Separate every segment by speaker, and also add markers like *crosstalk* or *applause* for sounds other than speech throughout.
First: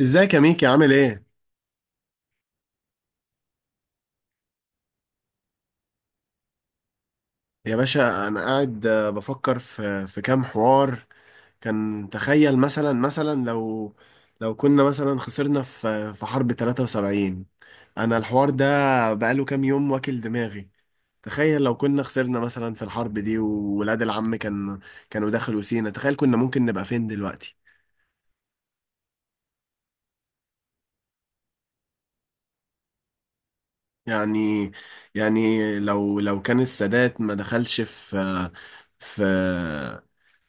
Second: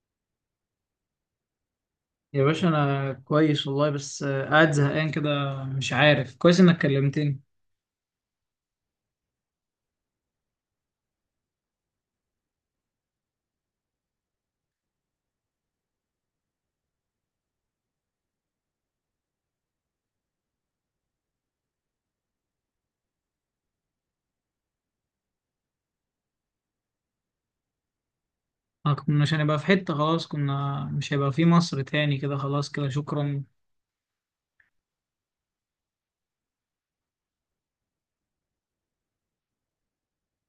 Speaker 1: ازيك يا ميكي عامل ايه؟
Speaker 2: يا باشا انا كويس والله، بس قاعد زهقان كده. مش عارف كويس انك كلمتني.
Speaker 1: يا باشا انا قاعد بفكر في كام حوار. كان تخيل مثلا لو كنا مثلا خسرنا في حرب 73. انا الحوار ده بقاله كام يوم واكل دماغي. تخيل لو كنا خسرنا مثلا في الحرب دي، وولاد العم كانوا دخلوا سينا. تخيل كنا ممكن نبقى فين دلوقتي؟
Speaker 2: انا كنا مش هنبقى في حتة، خلاص كنا مش هيبقى في مصر تاني كده، خلاص كده شكرا.
Speaker 1: يعني يعني لو كان السادات ما دخلش في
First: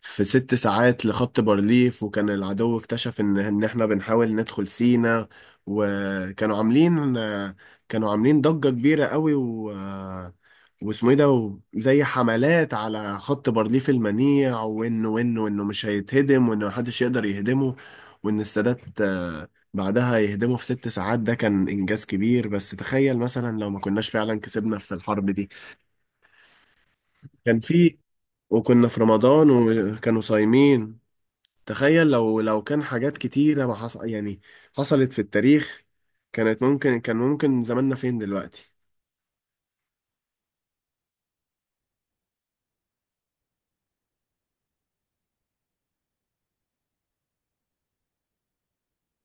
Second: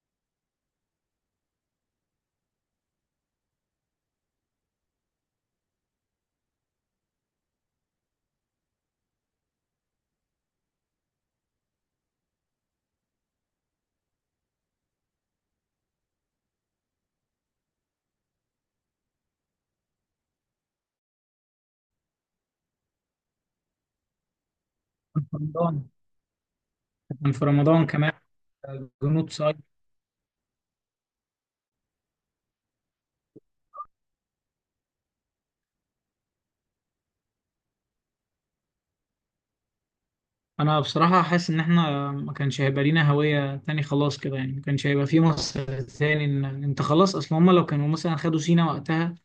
Speaker 1: في ست ساعات لخط بارليف، وكان العدو اكتشف ان احنا بنحاول ندخل سينا. وكانوا عاملين كانوا عاملين ضجة كبيرة قوي، واسمه ايه ده، زي حملات على خط بارليف المنيع، وانه مش هيتهدم، وانه محدش يقدر يهدمه. وان السادات بعدها يهدموا في ست ساعات، ده كان إنجاز كبير. بس تخيل مثلا لو ما كناش فعلا كسبنا في
Speaker 2: كان
Speaker 1: الحرب
Speaker 2: في
Speaker 1: دي.
Speaker 2: رمضان، كان في
Speaker 1: كان
Speaker 2: رمضان
Speaker 1: في
Speaker 2: كمان.
Speaker 1: وكنا في
Speaker 2: جنوب
Speaker 1: رمضان
Speaker 2: صعيد.
Speaker 1: وكانوا صايمين. تخيل لو كان حاجات كتيرة ما حص... يعني حصلت في التاريخ. كان ممكن زماننا فين دلوقتي؟
Speaker 2: انا بصراحة حاسس ان احنا ما كانش هيبقى لينا هوية تاني، خلاص كده يعني ما كانش هيبقى في مصر تاني. انت خلاص اصلا هما لو كانوا مثلا خدوا سينا وقتها،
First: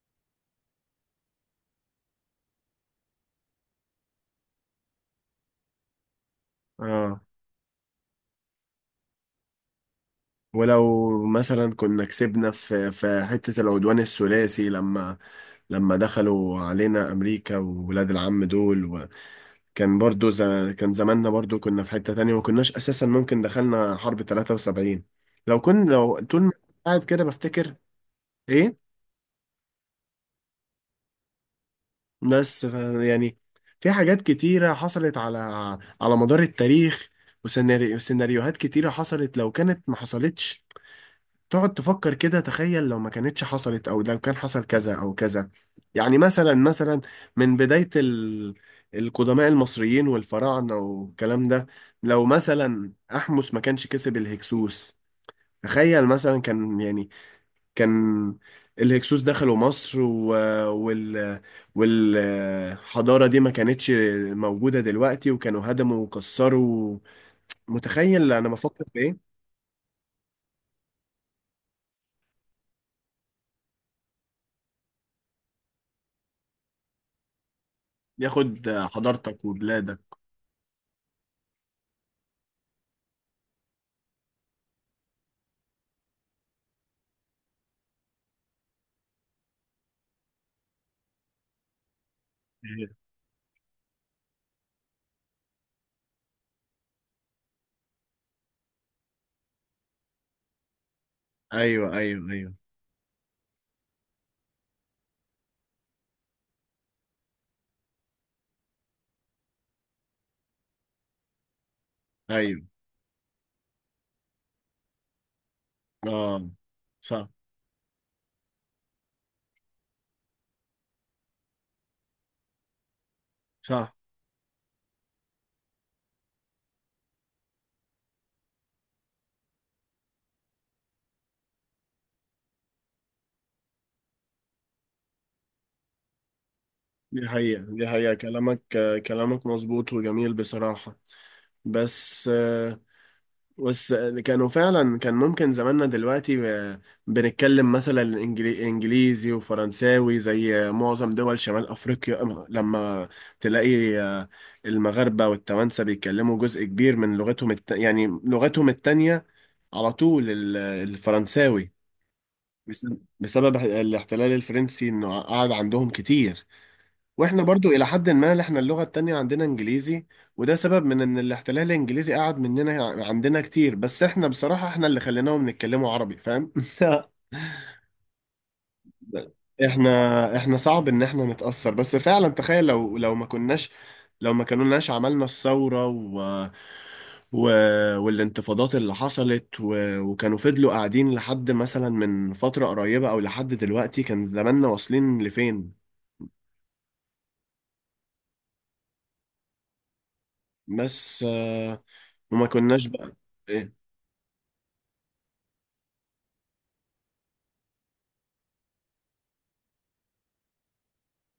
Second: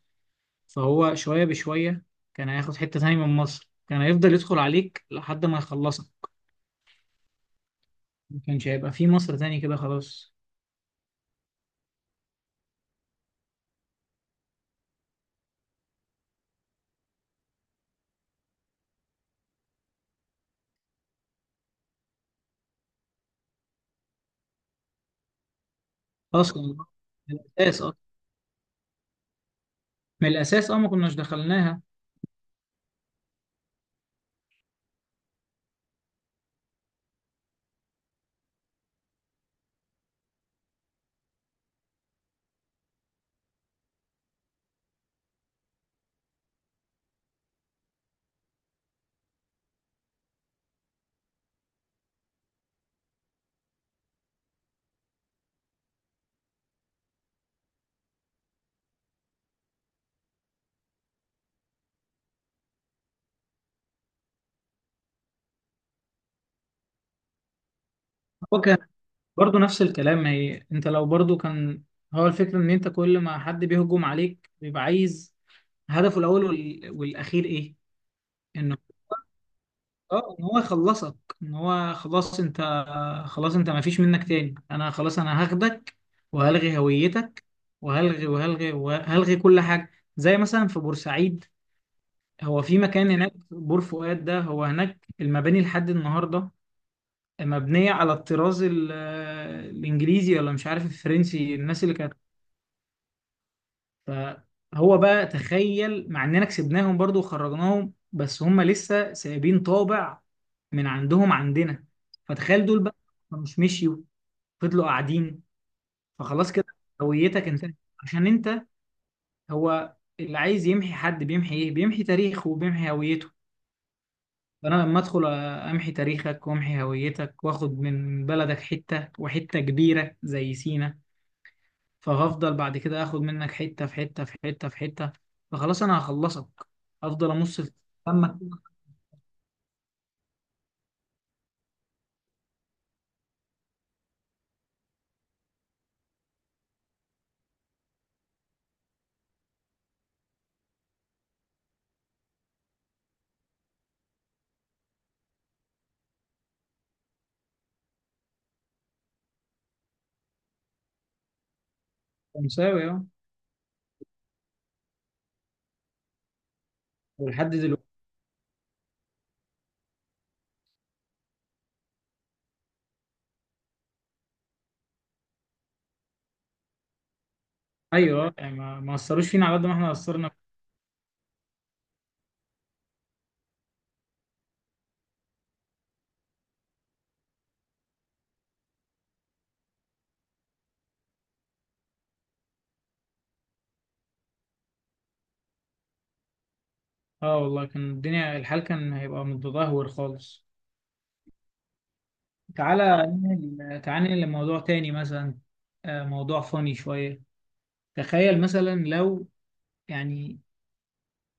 Speaker 2: فهو شوية بشوية كان هياخد حتة تاني من مصر، كان هيفضل يدخل عليك لحد ما يخلصك.
Speaker 1: اه.
Speaker 2: ما كانش هيبقى في مصر تاني كده خلاص.
Speaker 1: ولو مثلا كنا كسبنا في حتة العدوان الثلاثي، لما دخلوا علينا أمريكا وولاد العم دول. كان برضو ز... كان زماننا برضو كنا في حتة تانية، وكناش أساسا ممكن دخلنا حرب 73. لو طول ما
Speaker 2: اصلا
Speaker 1: قاعد كده
Speaker 2: من
Speaker 1: بفتكر.
Speaker 2: الاساس، اصلا
Speaker 1: إيه.
Speaker 2: من الاساس اه ما كناش دخلناها.
Speaker 1: بس ف- يعني في حاجات كتيرة حصلت على مدار التاريخ، وسيناريوهات كتيرة حصلت لو كانت ما حصلتش. تقعد تفكر كده، تخيل لو ما كانتش حصلت، او لو كان حصل كذا او كذا. يعني مثلا من القدماء المصريين والفراعنة والكلام ده. لو مثلا أحمس ما كانش كسب الهكسوس. تخيل مثلا كان يعني كان الهكسوس دخلوا مصر و... وال والحضارة دي ما كانتش موجودة دلوقتي، وكانوا هدموا وكسروا. متخيل أنا
Speaker 2: هو كان
Speaker 1: بفكر في إيه؟
Speaker 2: برضه نفس الكلام، ما هي انت لو برضه كان. هو الفكره ان انت كل ما حد بيهجم عليك بيبقى عايز هدفه الاول والاخير ايه؟
Speaker 1: ياخد
Speaker 2: انه
Speaker 1: حضارتك وبلادك.
Speaker 2: اه ان هو يخلصك، ان هو خلاص انت، خلاص انت ما فيش منك تاني، انا خلاص انا هاخدك وهلغي هويتك، وهلغي وهلغي وهلغي كل حاجه. زي مثلا في بورسعيد، هو في مكان هناك بور فؤاد ده، هو هناك المباني لحد النهارده مبنية على الطراز الإنجليزي، ولا مش عارف الفرنسي، الناس
Speaker 1: ايوه،
Speaker 2: اللي كانت.
Speaker 1: ايوه، ايوه،
Speaker 2: فهو بقى تخيل، مع إننا كسبناهم برضو وخرجناهم، بس هم لسه سايبين طابع من عندهم عندنا.
Speaker 1: ايوه.
Speaker 2: فتخيل دول بقى مش مشيوا، فضلوا قاعدين،
Speaker 1: اه.
Speaker 2: فخلاص كده
Speaker 1: صح،
Speaker 2: هويتك انتهت. عشان انت، هو اللي عايز يمحي حد بيمحي ايه؟ بيمحي تاريخه وبيمحي هويته.
Speaker 1: صح.
Speaker 2: فانا لما ادخل امحي تاريخك وامحي هويتك، واخد من بلدك حته، وحته كبيره زي سينا، فهفضل بعد كده اخد منك حته في حته في حته في حته، فخلاص انا هخلصك،
Speaker 1: دي
Speaker 2: افضل
Speaker 1: حقيقة،
Speaker 2: امص في
Speaker 1: دي حقيقة.
Speaker 2: فمك.
Speaker 1: كلامك، كلامك مظبوط وجميل بصراحة. بس بس كانوا فعلا كان ممكن زماننا دلوقتي بنتكلم مثلا انجليزي وفرنساوي، زي معظم دول شمال افريقيا. لما تلاقي المغاربة والتوانسة بيتكلموا جزء كبير من يعني لغتهم التانية على طول الفرنساوي،
Speaker 2: مساوي اه.
Speaker 1: بسبب الاحتلال الفرنسي، انه قعد عندهم كتير. واحنا
Speaker 2: ولحد
Speaker 1: برضو الى
Speaker 2: دلوقتي
Speaker 1: حد ما احنا اللغة التانية عندنا انجليزي، وده سبب من ان الاحتلال الانجليزي قعد مننا عندنا كتير. بس احنا بصراحة احنا اللي خليناهم نتكلموا عربي، فاهم؟ *laughs*
Speaker 2: ايوه، يعني ما اثروش فينا على قد ما احنا اثرنا.
Speaker 1: احنا احنا صعب ان احنا نتأثر. بس فعلا تخيل لو ما كناش عملنا الثورة و... والانتفاضات اللي حصلت، وكانوا فضلوا قاعدين لحد مثلا من فترة قريبة او لحد دلوقتي. كان زماننا واصلين لفين؟
Speaker 2: اه والله كان الدنيا الحال كان هيبقى متدهور خالص.
Speaker 1: بس وما كناش بقى. ايه.
Speaker 2: تعالى ننقل لموضوع تاني مثلا، موضوع فاني شويه. تخيل مثلا لو يعني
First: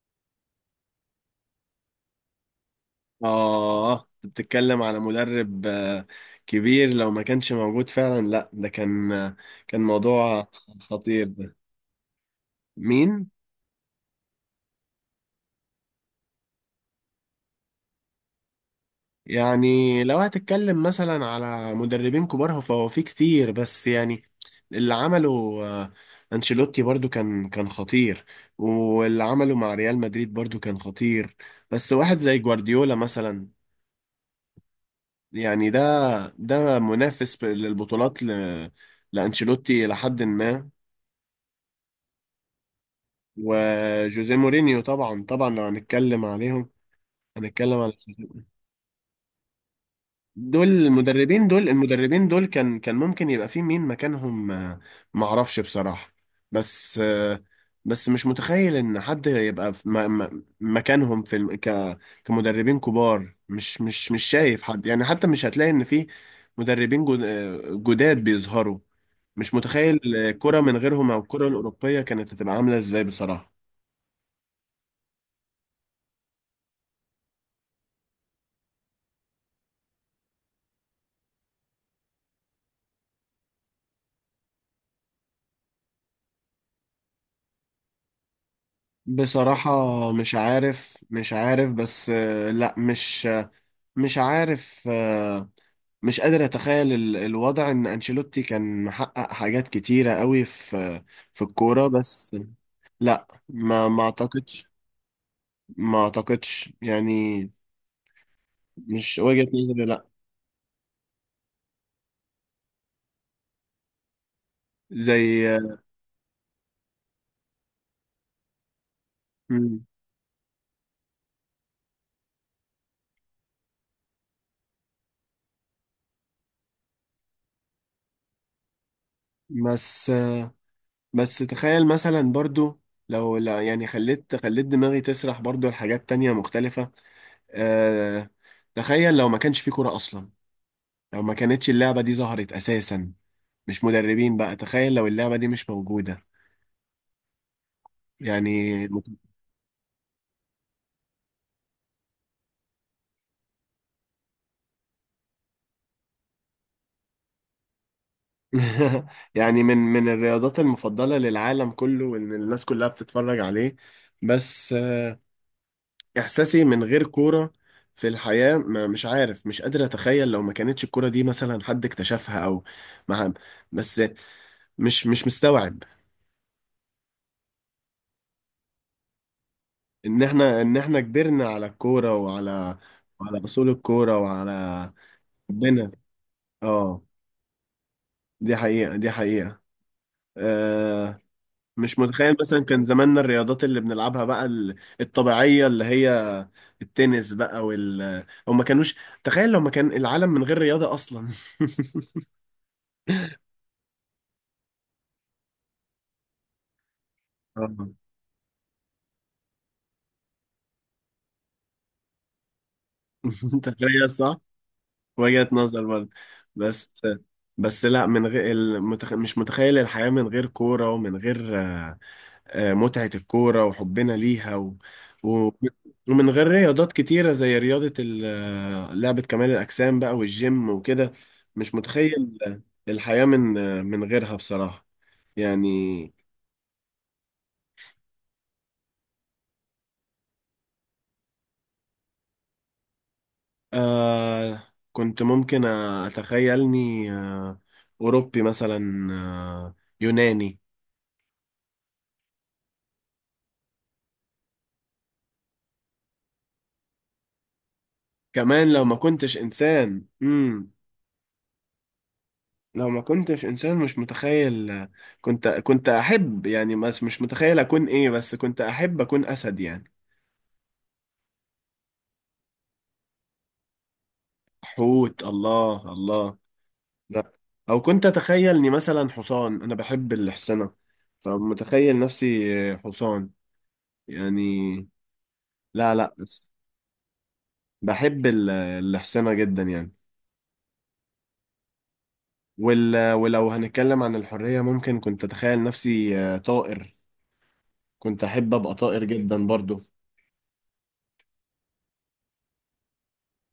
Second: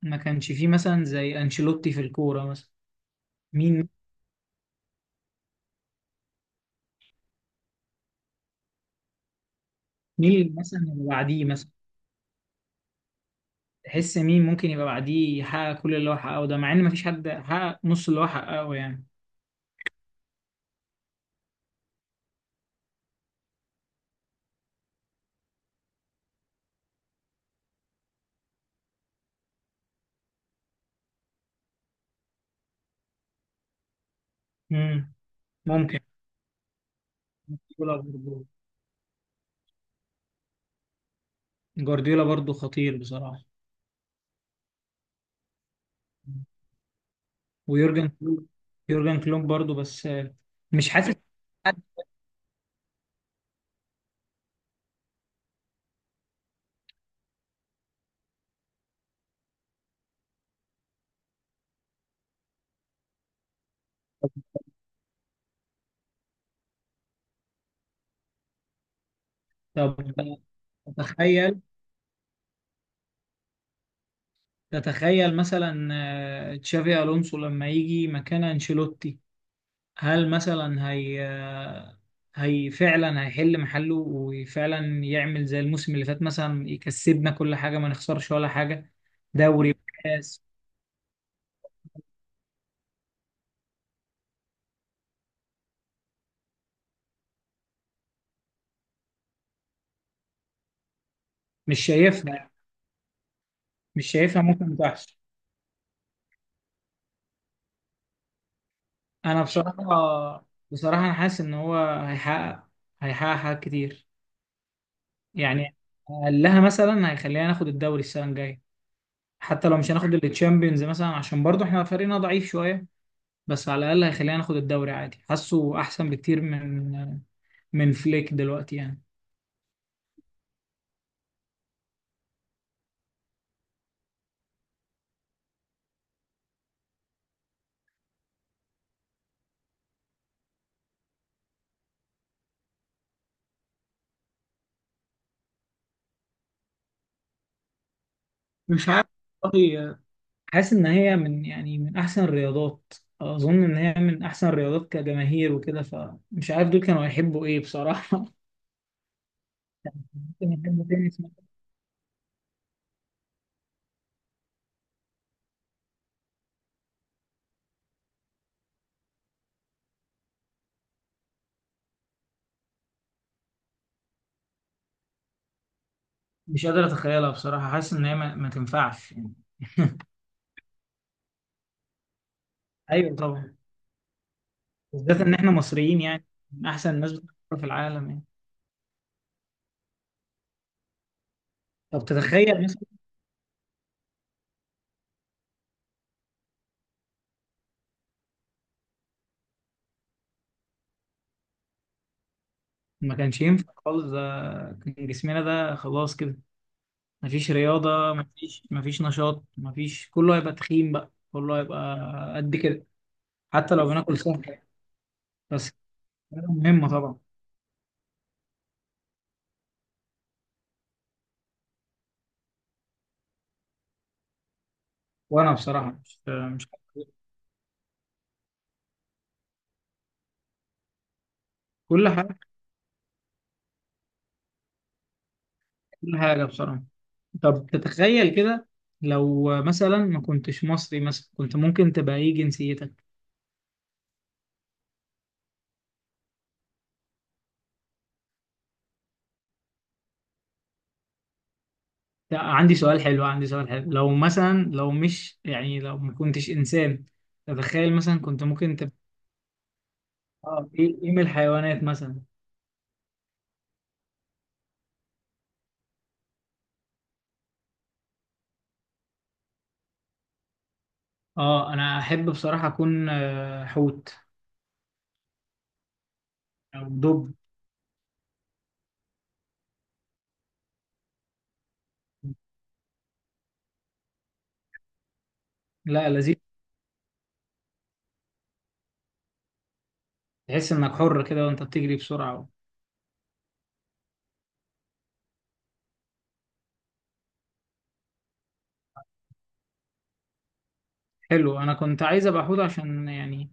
Speaker 2: ما كانش فيه مثلا زي انشيلوتي في الكوره مثلا. مين؟
Speaker 1: اه. أنت بتتكلم على مدرب كبير، لو ما كانش موجود فعلا؟ لا، ده كان موضوع
Speaker 2: مين مثلا اللي
Speaker 1: خطير
Speaker 2: بعديه
Speaker 1: ده.
Speaker 2: مثلا؟
Speaker 1: مين؟
Speaker 2: تحس مين ممكن يبقى بعديه يحقق كل اللي هو حققه ده، مع ان ما فيش حد حقق نص اللي هو حققه يعني.
Speaker 1: يعني لو هتتكلم مثلا على مدربين كبار، فهو في كتير. بس يعني اللي عمله آه، أنشيلوتي برضو كان خطير. واللي عمله مع ريال مدريد برضو كان خطير. بس واحد زي جوارديولا مثلا،
Speaker 2: امم
Speaker 1: يعني ده
Speaker 2: ممكن.
Speaker 1: ده منافس
Speaker 2: جوارديولا
Speaker 1: للبطولات
Speaker 2: برضه،
Speaker 1: لأنشيلوتي لحد ما.
Speaker 2: جوارديولا برضه خطير بصراحه.
Speaker 1: وجوزيه مورينيو طبعا، طبعا لو هنتكلم على
Speaker 2: ويورجن كلوب، يورجن كلوب برضه، بس
Speaker 1: دول.
Speaker 2: مش حاسس حد.
Speaker 1: المدربين دول كان ممكن يبقى في مين مكانهم؟ معرفش بصراحة. بس آه، بس مش متخيل ان حد يبقى في مكانهم، في كمدربين كبار. مش شايف حد، يعني حتى مش هتلاقي ان في مدربين جداد بيظهروا. مش
Speaker 2: طب
Speaker 1: متخيل الكرة من غيرهم، او الكرة
Speaker 2: تتخيل،
Speaker 1: الأوروبية كانت هتبقى عاملة ازاي بصراحة.
Speaker 2: تتخيل مثلا تشافي الونسو لما يجي مكان انشيلوتي، هل مثلا هي، هي فعلا هيحل محله وفعلا يعمل زي الموسم اللي فات مثلا، يكسبنا كل حاجة ما نخسرش ولا حاجة،
Speaker 1: بصراحة
Speaker 2: دوري وكاس؟
Speaker 1: مش عارف. بس آه، لا، مش عارف. مش قادر اتخيل الوضع، ان انشيلوتي كان محقق حاجات كتيرة قوي في
Speaker 2: مش
Speaker 1: الكورة. بس
Speaker 2: شايفها،
Speaker 1: لا، ما
Speaker 2: مش شايفها
Speaker 1: اعتقدش.
Speaker 2: ممكن تحصل.
Speaker 1: ما اعتقدش، يعني مش
Speaker 2: انا
Speaker 1: وجهة نظري. لا.
Speaker 2: بصراحة، بصراحة انا حاسس ان هو هيحقق، هيحقق حاجات كتير
Speaker 1: زي.
Speaker 2: يعني. قال لها مثلا هيخلينا ناخد الدوري السنة الجاية، حتى لو
Speaker 1: مم.
Speaker 2: مش هناخد التشامبيونز مثلا عشان برضو احنا فريقنا ضعيف شوية، بس على الأقل هيخلينا ناخد الدوري عادي. حاسه أحسن بكتير من من فليك دلوقتي يعني.
Speaker 1: بس بس تخيل مثلا برضو، لو، لا يعني خليت دماغي تسرح برضو لحاجات تانية مختلفة. أه. تخيل لو ما كانش في كورة اصلا، لو ما كانتش اللعبة دي ظهرت اساسا. مش مدربين بقى، تخيل لو اللعبة دي مش موجودة. يعني.
Speaker 2: مش عارف والله، حاسس ان هي من يعني من احسن الرياضات. اظن ان هي من احسن الرياضات كجماهير وكده، فمش عارف دول كانوا هيحبوا ايه بصراحه. *laughs*
Speaker 1: *laughs* يعني من
Speaker 2: ممكن
Speaker 1: الرياضات
Speaker 2: يحبوا
Speaker 1: المفضلة
Speaker 2: تنس مثلاً.
Speaker 1: للعالم كله، وإن الناس كلها بتتفرج عليه. بس إحساسي من غير كورة في الحياة، ما، مش عارف. مش قادر أتخيل لو ما كانتش الكورة دي مثلا حد اكتشفها، أو ما. بس مش مستوعب
Speaker 2: مش قادر اتخيلها بصراحه، حاسس ان هي ما تنفعش يعني. *laughs*
Speaker 1: إن إحنا، إن إحنا كبرنا على الكورة، وعلى
Speaker 2: ايوه
Speaker 1: وعلى
Speaker 2: طبعا،
Speaker 1: أصول الكورة وعلى
Speaker 2: بالذات ان احنا
Speaker 1: ربنا.
Speaker 2: مصريين يعني، من احسن
Speaker 1: آه،
Speaker 2: الناس بتلعب في العالم يعني.
Speaker 1: دي حقيقة، دي حقيقة. آه، مش
Speaker 2: طب
Speaker 1: متخيل
Speaker 2: تتخيل
Speaker 1: مثلا
Speaker 2: مثلا،
Speaker 1: كان زماننا الرياضات اللي بنلعبها بقى الطبيعية، اللي هي التنس بقى، وال، او ما كانوش. تخيل لو ما كان العالم من غير رياضة اصلا. *laughs*
Speaker 2: ما كانش ينفع خالص ده. كان جسمنا ده خلاص كده، مفيش
Speaker 1: آه.
Speaker 2: رياضة، مفيش نشاط، مفيش، كله هيبقى تخين بقى، كله هيبقى قد كده.
Speaker 1: *laughs*
Speaker 2: حتى لو
Speaker 1: تخيل،
Speaker 2: بناكل
Speaker 1: صح.
Speaker 2: صحي،
Speaker 1: وجهة
Speaker 2: بس
Speaker 1: نظر برضه.
Speaker 2: الحاجة مهمة
Speaker 1: بس
Speaker 2: طبعا.
Speaker 1: بس لا، من غير مش متخيل الحياة من غير كورة، ومن غير متعة الكورة وحبنا ليها و...
Speaker 2: وأنا بصراحة مش
Speaker 1: ومن غير
Speaker 2: مش
Speaker 1: رياضات كتيرة، زي رياضة ال... آه، لعبة كمال الأجسام بقى والجيم وكده. مش
Speaker 2: كل
Speaker 1: متخيل
Speaker 2: حاجة،
Speaker 1: الحياة من غيرها بصراحة، يعني.
Speaker 2: كل حاجة بصراحة. طب تتخيل كده، لو مثلا ما كنتش مصري مثلا، كنت ممكن تبقى ايه جنسيتك؟
Speaker 1: آه، كنت ممكن أتخيلني آه أوروبي مثلا، آه يوناني.
Speaker 2: لا، عندي سؤال حلو، عندي سؤال حلو. لو مثلا، لو مش يعني لو ما كنتش إنسان، تتخيل مثلا كنت
Speaker 1: كمان
Speaker 2: ممكن
Speaker 1: لو ما
Speaker 2: تبقى
Speaker 1: كنتش إنسان.
Speaker 2: اه ايه، ايه من الحيوانات مثلا؟
Speaker 1: لو ما كنتش انسان مش متخيل. كنت احب، يعني بس مش متخيل اكون ايه، بس كنت احب اكون اسد يعني.
Speaker 2: اه انا احب بصراحة اكون حوت،
Speaker 1: حوت، الله، الله.
Speaker 2: أو
Speaker 1: لا.
Speaker 2: دب.
Speaker 1: او كنت اتخيلني مثلا حصان، انا بحب الحصنة، فمتخيل نفسي حصان يعني. لا
Speaker 2: لا
Speaker 1: لا،
Speaker 2: لذيذ،
Speaker 1: بس بحب الحصنة جدا يعني.
Speaker 2: تحس إنك حر كده وأنت بتجري بسرعة.
Speaker 1: وال، ولو هنتكلم عن الحرية، ممكن كنت اتخيل نفسي طائر. كنت احب ابقى طائر جدا برضو.
Speaker 2: حلو، أنا كنت عايز أبقى حوت عشان يعني،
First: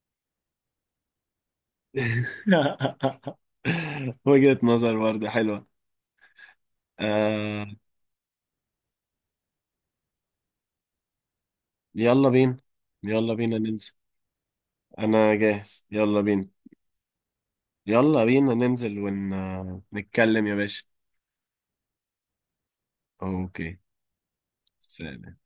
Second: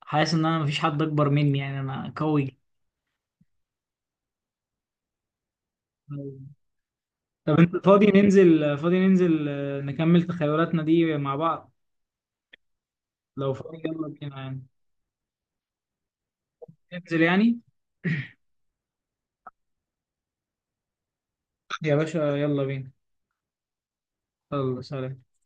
Speaker 2: حاسس إن أنا مفيش حد أكبر مني، يعني أنا قوي
Speaker 1: *laughs* وجهة نظر برضه حلوة.
Speaker 2: جداً. طب
Speaker 1: آه.
Speaker 2: أنت فاضي ننزل، فاضي ننزل نكمل تخيلاتنا دي مع بعض؟
Speaker 1: يلا بينا، يلا
Speaker 2: لو
Speaker 1: بينا
Speaker 2: فاضي
Speaker 1: ننزل.
Speaker 2: يلا بينا يعني،
Speaker 1: أنا جاهز، يلا بينا.
Speaker 2: ننزل يعني.
Speaker 1: يلا بينا ننزل ونتكلم يا باشا.
Speaker 2: يا باشا يلا بينا،
Speaker 1: أوكي.
Speaker 2: يلا سلام.
Speaker 1: سلام.